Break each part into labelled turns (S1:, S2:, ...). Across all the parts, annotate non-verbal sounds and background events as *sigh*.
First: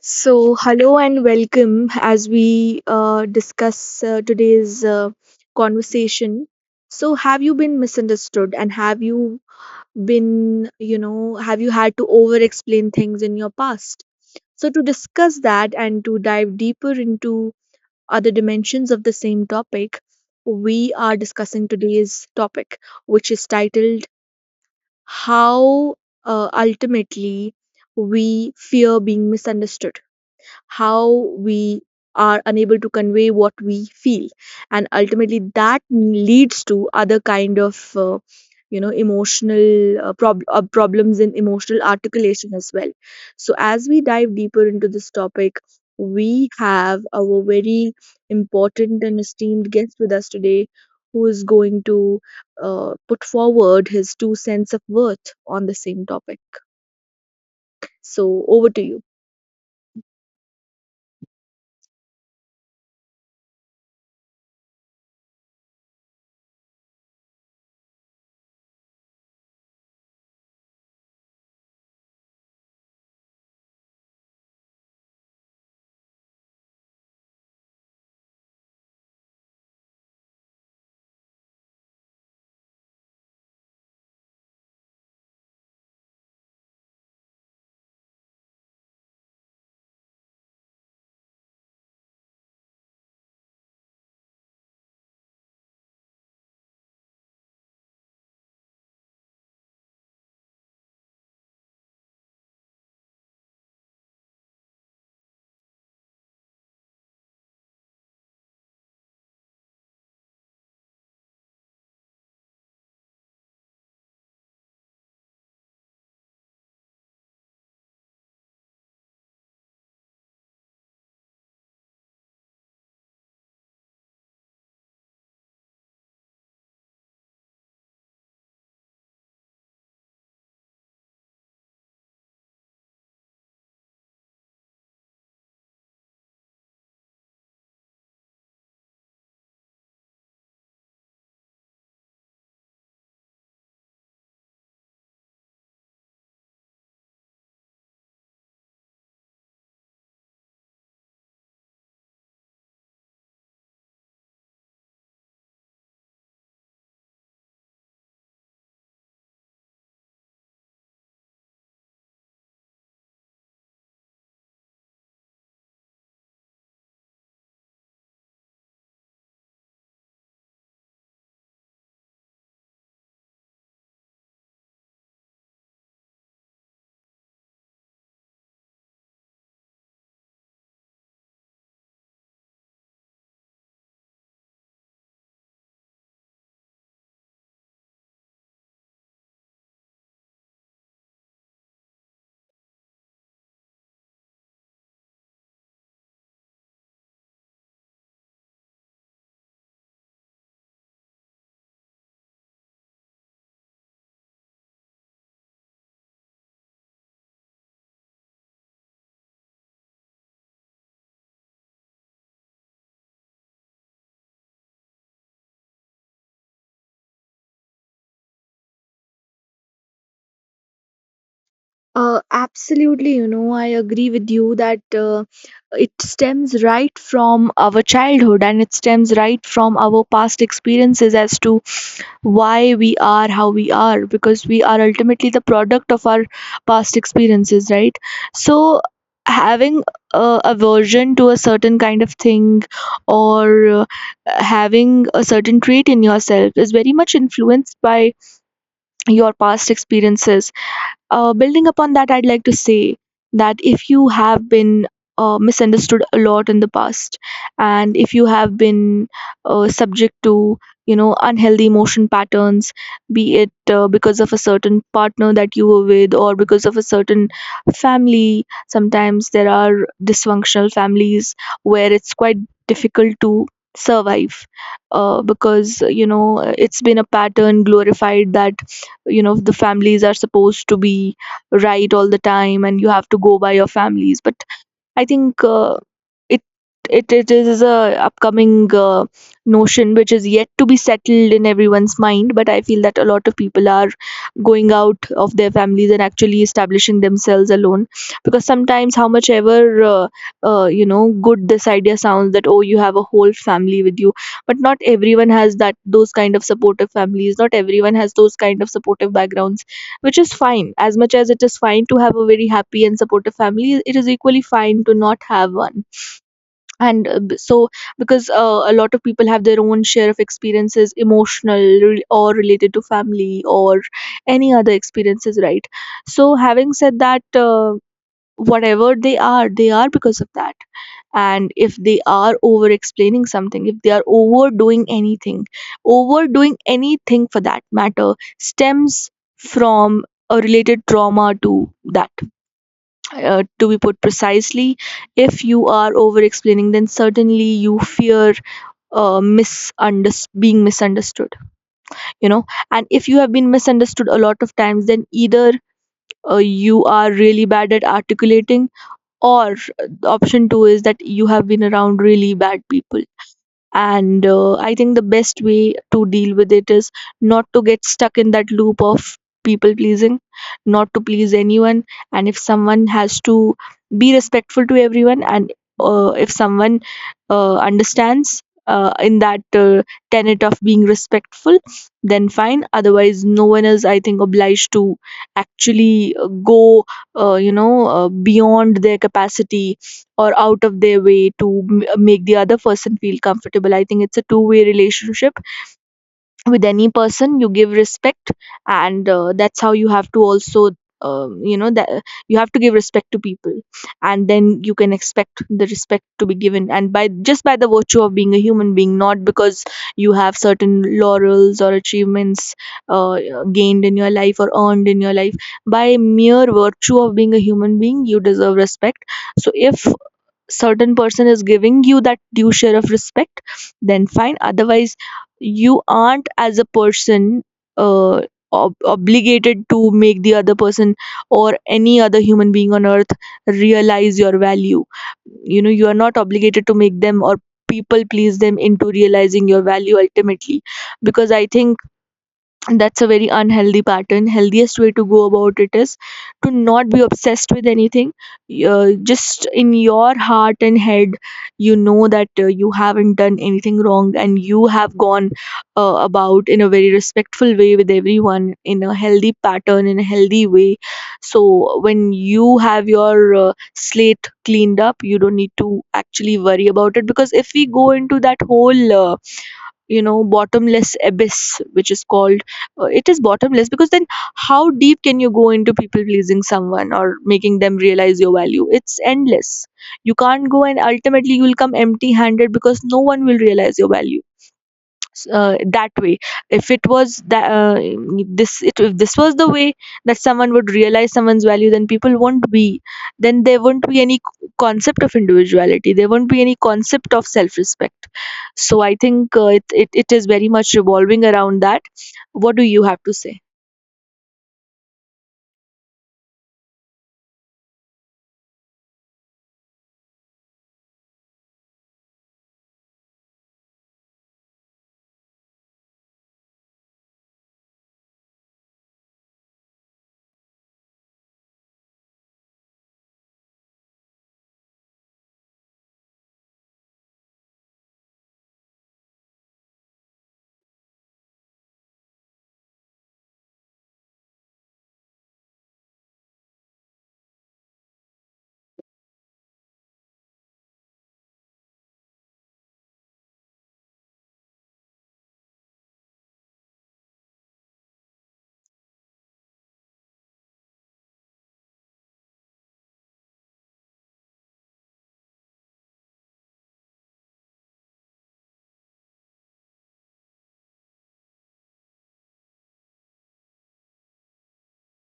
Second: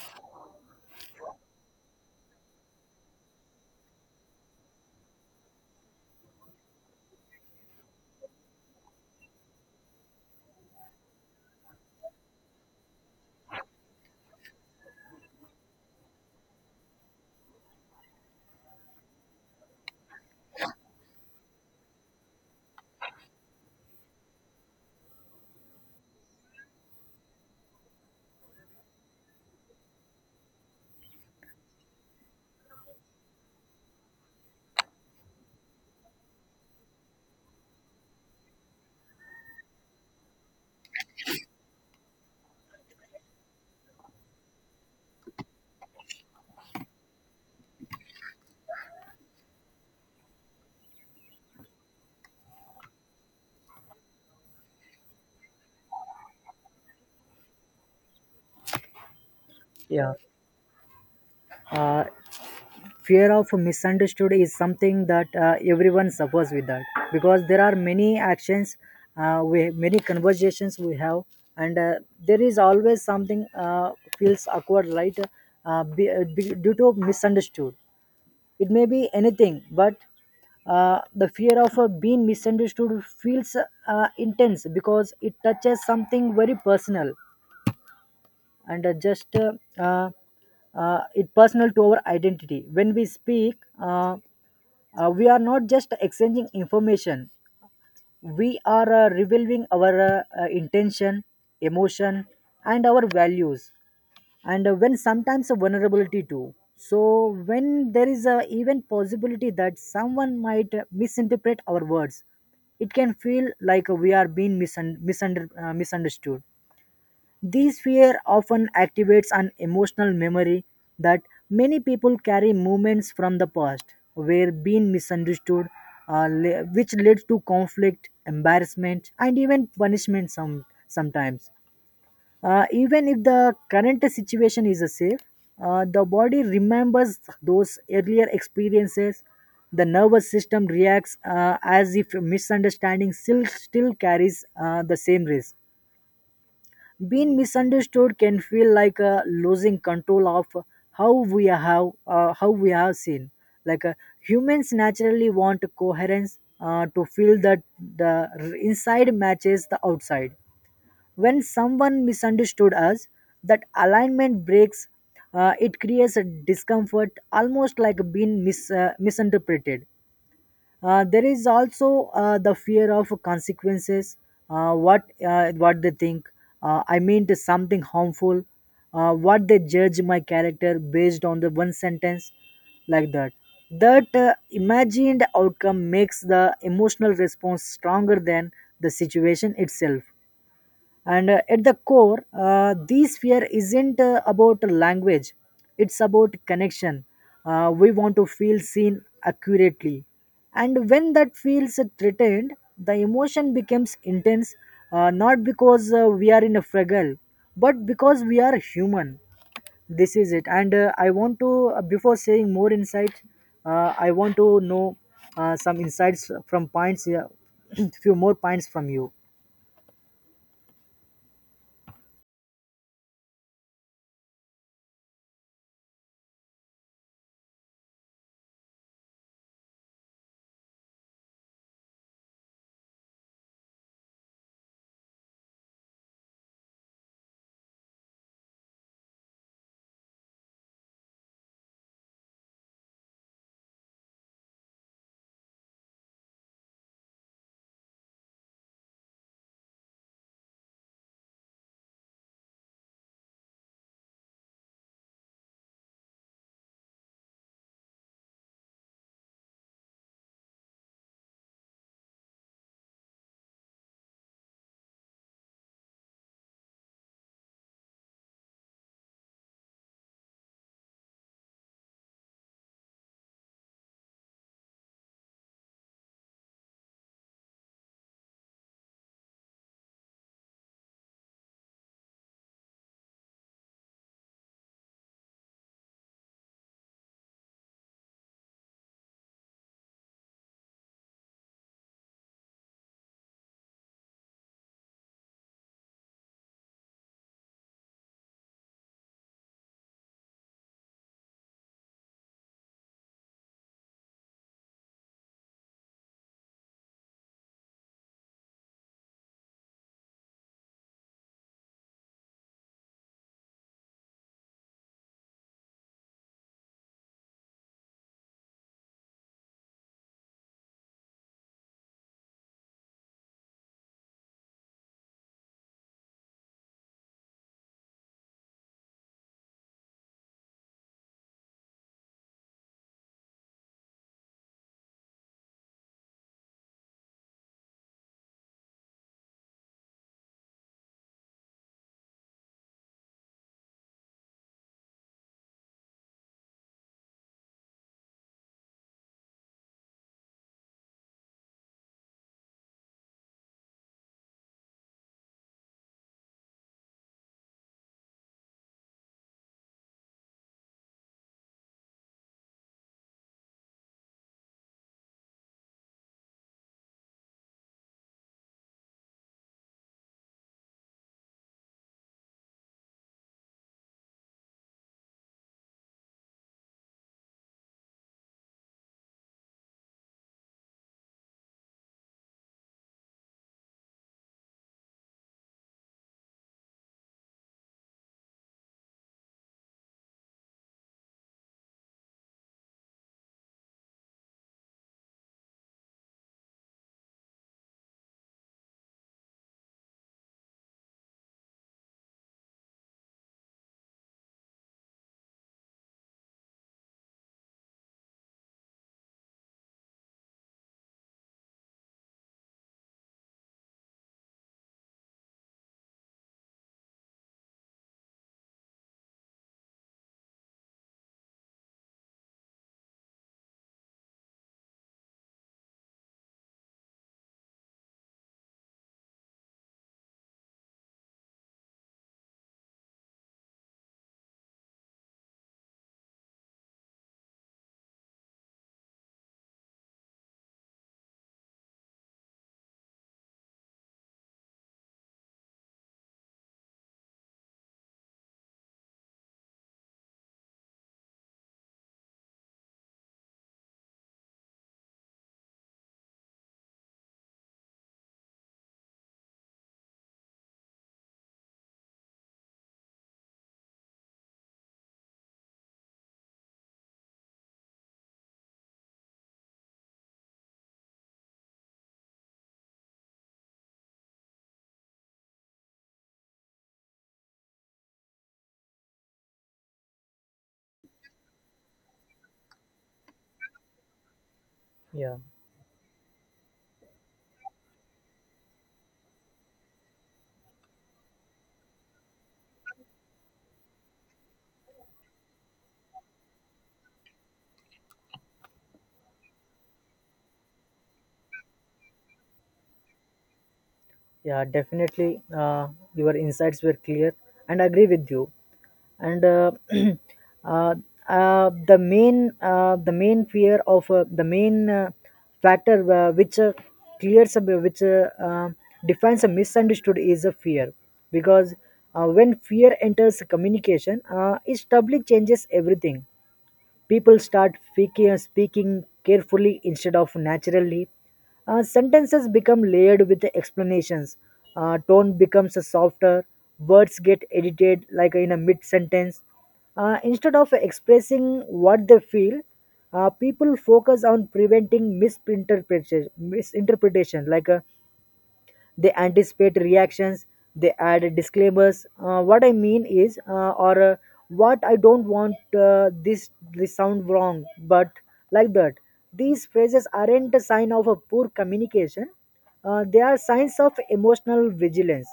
S1: So, hello and welcome as we discuss today's conversation. So, have you been misunderstood, and have you been, have you had to over explain things in your past? So, to discuss that and to dive deeper into other dimensions of the same topic, we are discussing today's topic, which is titled "How Ultimately We Fear Being Misunderstood," how we are unable to convey what we feel, and ultimately that leads to other kind of emotional problems in emotional articulation as well. So as we dive deeper into this topic, we have our very important and esteemed guest with us today, who is going to put forward his two cents of worth on the same topic. So, over to you.
S2: yeah uh, Fear of misunderstood is something that everyone suffers with that, because there are many actions, we many conversations we have. And there is always something feels awkward, right? Due to misunderstood, it may be anything, but the fear of being misunderstood feels intense because it touches something very personal. And just uh, it personal to our identity. When we speak, uh, we are not just exchanging information, we are revealing our intention, emotion, and our values, and when sometimes a vulnerability too. So when there is a even possibility that someone might misinterpret our words, it can feel like we are being misunderstood. This fear often activates an emotional memory that many people carry, moments from the past where being misunderstood which leads to conflict, embarrassment, and even punishment sometimes. Even if the current situation is safe, the body remembers those earlier experiences. The nervous system reacts as if misunderstanding still carries the same risk. Being misunderstood can feel like losing control of how we have seen. Like, humans naturally want coherence, to feel that the inside matches the outside. When someone misunderstood us, that alignment breaks. It creates a discomfort, almost like being misinterpreted. There is also the fear of consequences. What they think? I mean, to something harmful. What they judge my character based on the one sentence, like that. That imagined outcome makes the emotional response stronger than the situation itself. And at the core, this fear isn't about language, it's about connection. We want to feel seen accurately, and when that feels threatened, the emotion becomes intense, not because we are in a struggle, but because we are human. This is it. And I want to, before saying more insights, I want to know some insights from points. Yeah, *clears throat* few more points from you.
S1: Absolutely, you know, I agree with you that it stems right from our childhood, and it stems right from our past experiences as to why we are how we are, because we are ultimately the product of our past experiences, right? So, having aversion to a certain kind of thing, or having a certain trait in yourself, is very much influenced by your past experiences. Building upon that, I'd like to say that if you have been misunderstood a lot in the past, and if you have been subject to unhealthy emotion patterns, be it because of a certain partner that you were with, or because of a certain family. Sometimes there are dysfunctional families where it's quite difficult to survive, because it's been a pattern glorified that the families are supposed to be right all the time and you have to go by your families. But I think it it is a upcoming notion which is yet to be settled in everyone's mind. But I feel that a lot of people are going out of their families and actually establishing themselves alone, because sometimes, how much ever good this idea sounds that oh, you have a whole family with you, but not everyone has that. Those kind of supportive families, not everyone has those kind of supportive backgrounds, which is fine. As much as it is fine to have a very happy and supportive family, it is equally fine to not have one. And so, because a lot of people have their own share of experiences, emotional or related to family or any other experiences, right? So, having said that, whatever they are, they are because of that. And if they are over explaining something, if they are overdoing anything, overdoing anything for that matter stems from a related trauma to that. To be put precisely, if you are over explaining, then certainly you fear being misunderstood, you know. And if you have been misunderstood a lot of times, then either you are really bad at articulating, or option 2 is that you have been around really bad people. And I think the best way to deal with it is not to get stuck in that loop of people pleasing, not to please anyone. And if someone has to be respectful to everyone, and if someone understands in that tenet of being respectful, then fine. Otherwise, no one is, I think, obliged to actually go beyond their capacity or out of their way to make the other person feel comfortable. I think it's a two-way relationship with any person. You give respect, and that's how you have to also. You know that you have to give respect to people, and then you can expect the respect to be given, and by just by the virtue of being a human being, not because you have certain laurels or achievements gained in your life or earned in your life. By mere virtue of being a human being, you deserve respect. So if certain person is giving you that due share of respect, then fine. Otherwise, you aren't as a person uh, obligated to make the other person or any other human being on earth realize your value. You know, you are not obligated to make them or people please them into realizing your value ultimately, because I think that's a very unhealthy pattern. Healthiest way to go about it is to not be obsessed with anything. Just in your heart and head, you know that you haven't done anything wrong and you have gone about in a very respectful way with everyone, in a healthy pattern, in a healthy way. So when you have your slate cleaned up, you don't need to actually worry about it. Because if we go into that whole bottomless abyss, which is called, it is bottomless, because then how deep can you go into people pleasing someone or making them realize your value? It's endless. You can't go, and ultimately you will come empty handed, because no one will realize your value.
S2: Yeah.
S1: That way, if it was that, if this was the way that someone would realize someone's value, then people won't be, then there won't be any concept of individuality, there won't be any concept of self-respect. So I think it is very much revolving around that. What do you have to say?
S2: Yeah, definitely. Your insights were clear, and I agree with you. And *clears throat* uh, the main fear of, the main factor which clears up, which defines a misunderstood is a fear, because when fear enters communication, it doubly changes everything. People start speaking carefully instead of naturally. Sentences become layered with the explanations. Tone becomes softer. Words get edited like in a mid sentence. Instead of expressing what they feel, people focus on preventing misinterpretation. Misinterpretation, like, they anticipate reactions, they add disclaimers. What I mean is, or what I don't want, this this sound wrong, but like that. These phrases aren't a sign of a poor communication, they are signs of emotional vigilance.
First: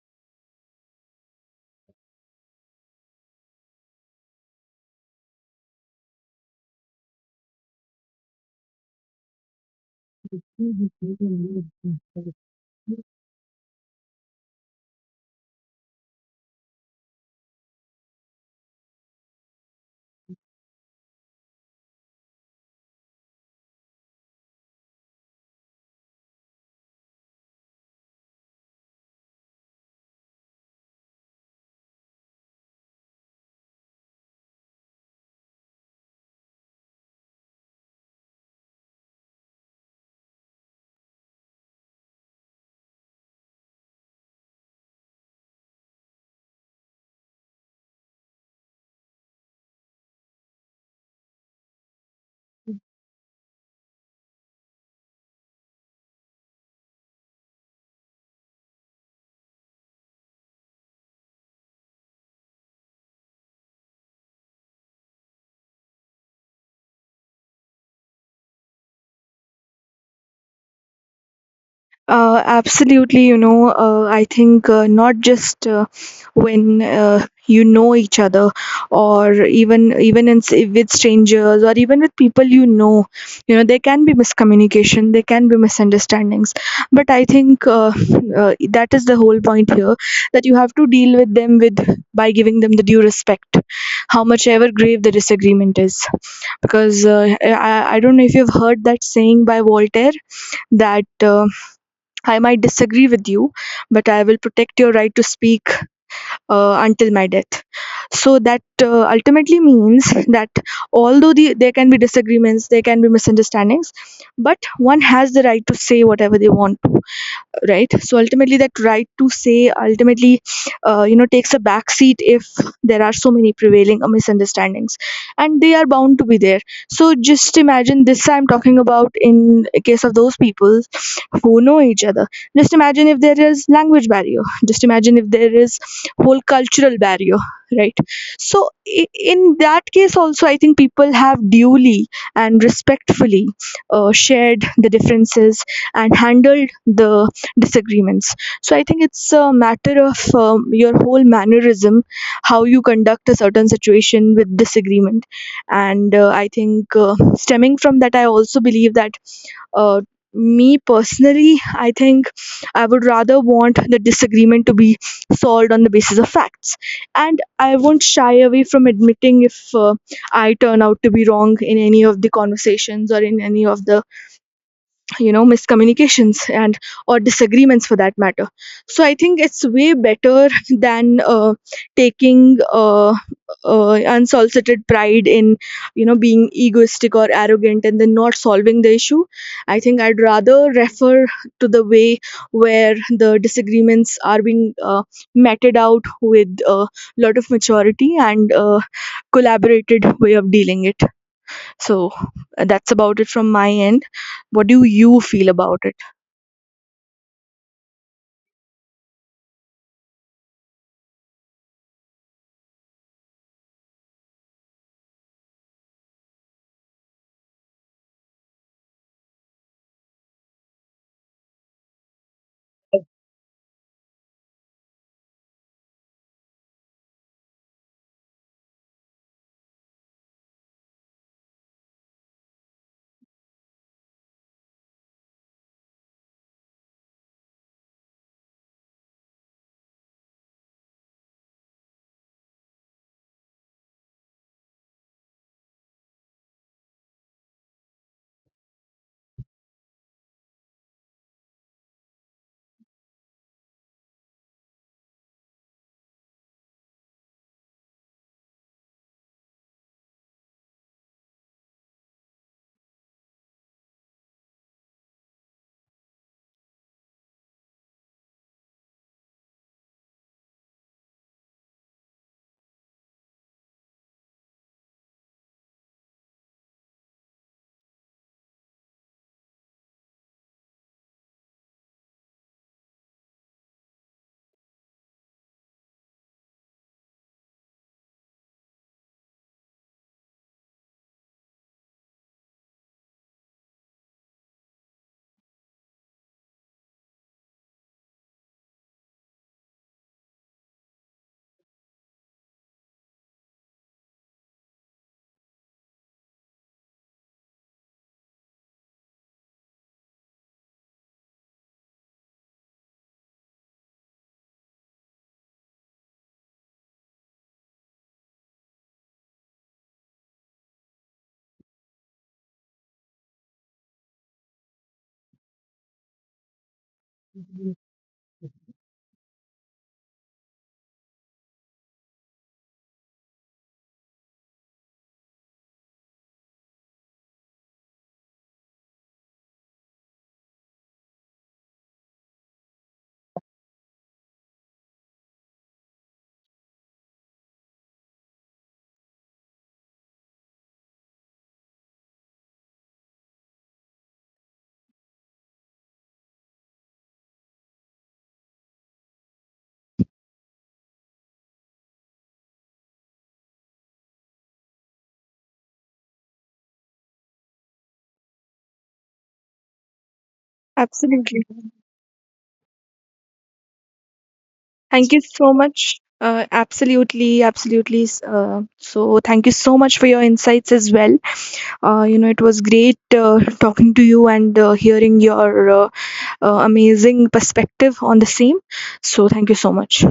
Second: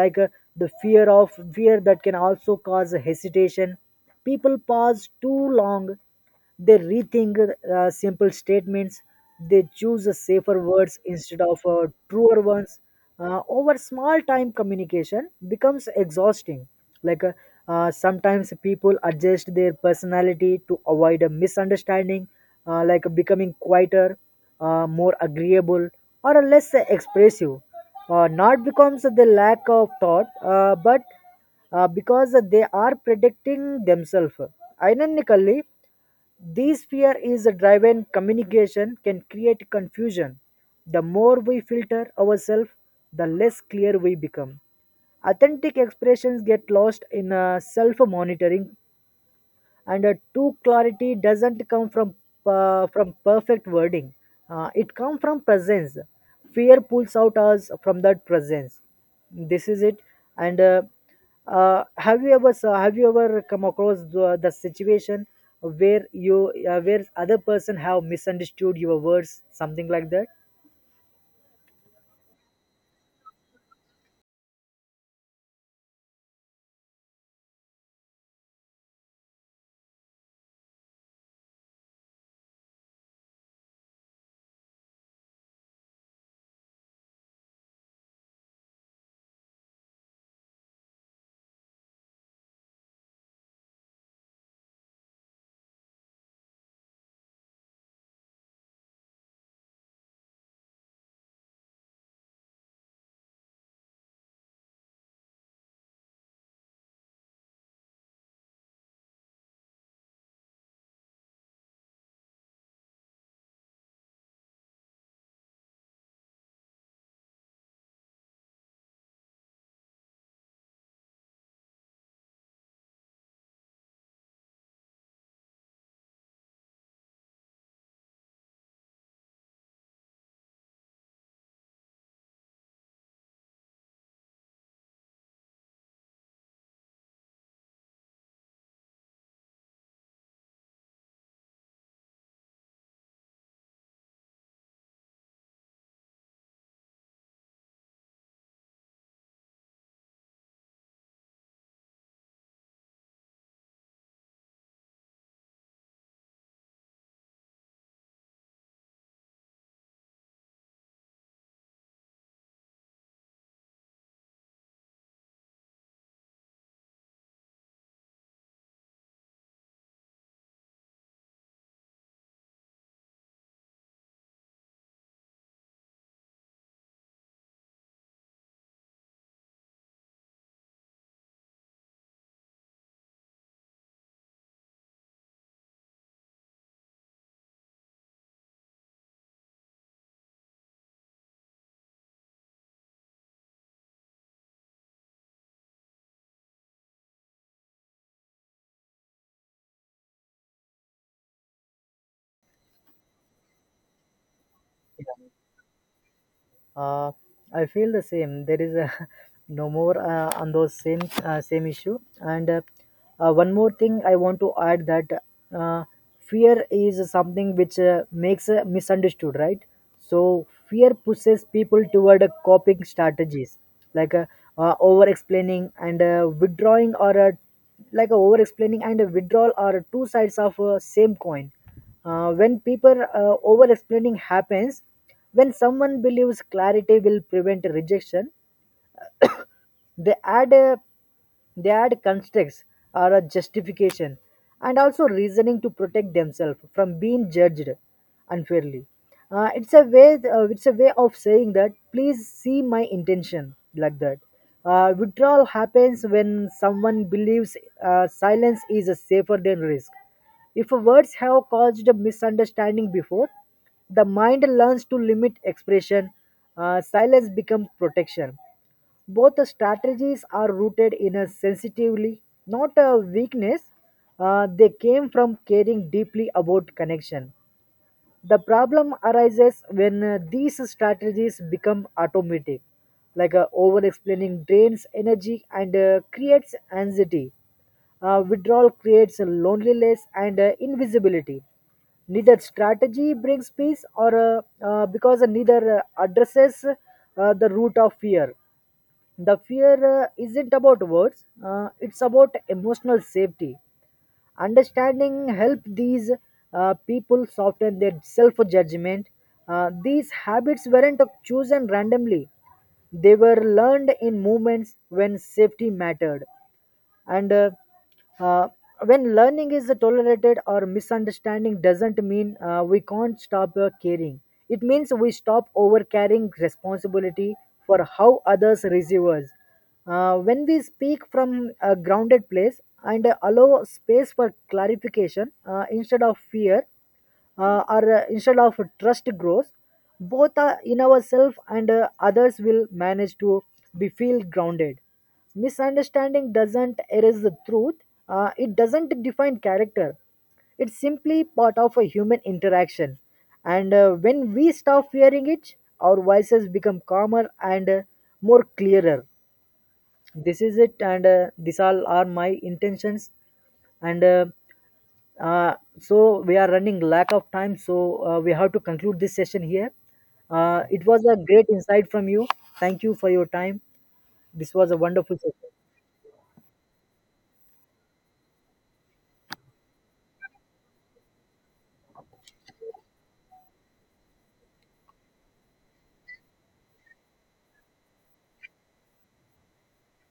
S2: Like, the fear of fear that can also cause hesitation. People pause too long, they rethink simple statements. They choose a safer words instead of truer ones. Over small time, communication becomes exhausting. Like, sometimes people adjust their personality to avoid a misunderstanding, like becoming quieter, more agreeable, or less expressive. Not because of the lack of thought, but because they are protecting themselves. Ironically, this fear is driven communication can create confusion. The more we filter ourselves, the less clear we become. Authentic expressions get lost in self monitoring, and true clarity doesn't come from, from perfect wording, it comes from presence. Fear pulls out us from that presence. This is it. And have you ever have you ever come across the situation where you, where other person have misunderstood your words, something like that?
S1: Absolutely, you know, I think not just when you know each other, or even with strangers, or even with people you know, there can be miscommunication, there can be misunderstandings. But I think, that is the whole point here, that you have to deal with them with, by giving them the due respect, how much ever grave the disagreement is. Because I don't know if you've heard that saying by Voltaire that. I might disagree with you, but I will protect your right to speak until my death. So that ultimately means that, although there can be disagreements, there can be misunderstandings, but one has the right to say whatever they want to, right? So ultimately that right to say ultimately takes a back seat if there are so many prevailing misunderstandings, and they are bound to be there. So just imagine this, I'm talking about in case of those people who know each other. Just imagine if there is language barrier, just imagine if there is whole cultural barrier, right? So in that case also, I think people have duly and respectfully shared the differences and handled the disagreements. So I think it's a matter of your whole mannerism, how you conduct a certain situation with disagreement. And I think, stemming from that, I also believe that, uh, me personally, I think I would rather want the disagreement to be solved on the basis of facts. And I won't shy away from admitting if uh, I turn out to be wrong in any of the conversations or in any of the miscommunications and or disagreements for that matter. So I think it's way better *laughs* than taking unsolicited pride in being egoistic or arrogant and then not solving the issue. I think I'd rather refer to the way where the disagreements are being meted out with a lot of maturity and collaborated way of dealing it. So, that's about it from my end. What do you feel about it?
S2: uh, I feel the same. *laughs* No more on those same issue. And one more thing I want to add, that uh, fear is something which makes misunderstood, right? So fear pushes people toward coping strategies, like, over explaining and withdrawing, or like over explaining and a withdrawal are two sides of a same coin. Uh, when people uh, over explaining happens, when someone believes clarity will prevent rejection, they add a they add constructs or a justification, and also reasoning to protect themselves from being judged unfairly. It's a way of saying that please see my intention, like that. Withdrawal happens when someone believes silence is safer than risk. If words have caused a misunderstanding before, the mind learns to limit expression. Silence becomes protection. Both the strategies are rooted in a sensitively, not a weakness. They came from caring deeply about connection. The problem arises when these strategies become automatic, like, over explaining drains energy and creates anxiety. Withdrawal creates loneliness and invisibility. Neither strategy brings peace, or because neither addresses the root of fear. The fear isn't about words, it's about emotional safety. Understanding help these people soften their self-judgment. These habits weren't chosen randomly, they were learned in moments when safety mattered. And uh, uh, when learning is tolerated or misunderstanding, doesn't mean we can't stop caring, it means we stop over carrying responsibility for how others receive us. When we speak from a grounded place and allow space for clarification instead of fear, or instead of trust grows, both in ourselves and others will manage to be feel grounded. Misunderstanding doesn't erase the truth, it doesn't define character, it's simply part of a human interaction. And when we stop fearing it, our voices become calmer and more clearer. This is it. And these all are my intentions. And uh, so we are running lack of time, so we have to conclude this session here. It was a
S1: Absolutely.
S2: great insight from you. Thank you for your time. This was a
S1: Thank
S2: wonderful
S1: you so
S2: session.
S1: much. Absolutely, absolutely. So, thank you so much for your insights as well. You know, it was great talking to you and hearing your amazing perspective on the same. So, thank you so much.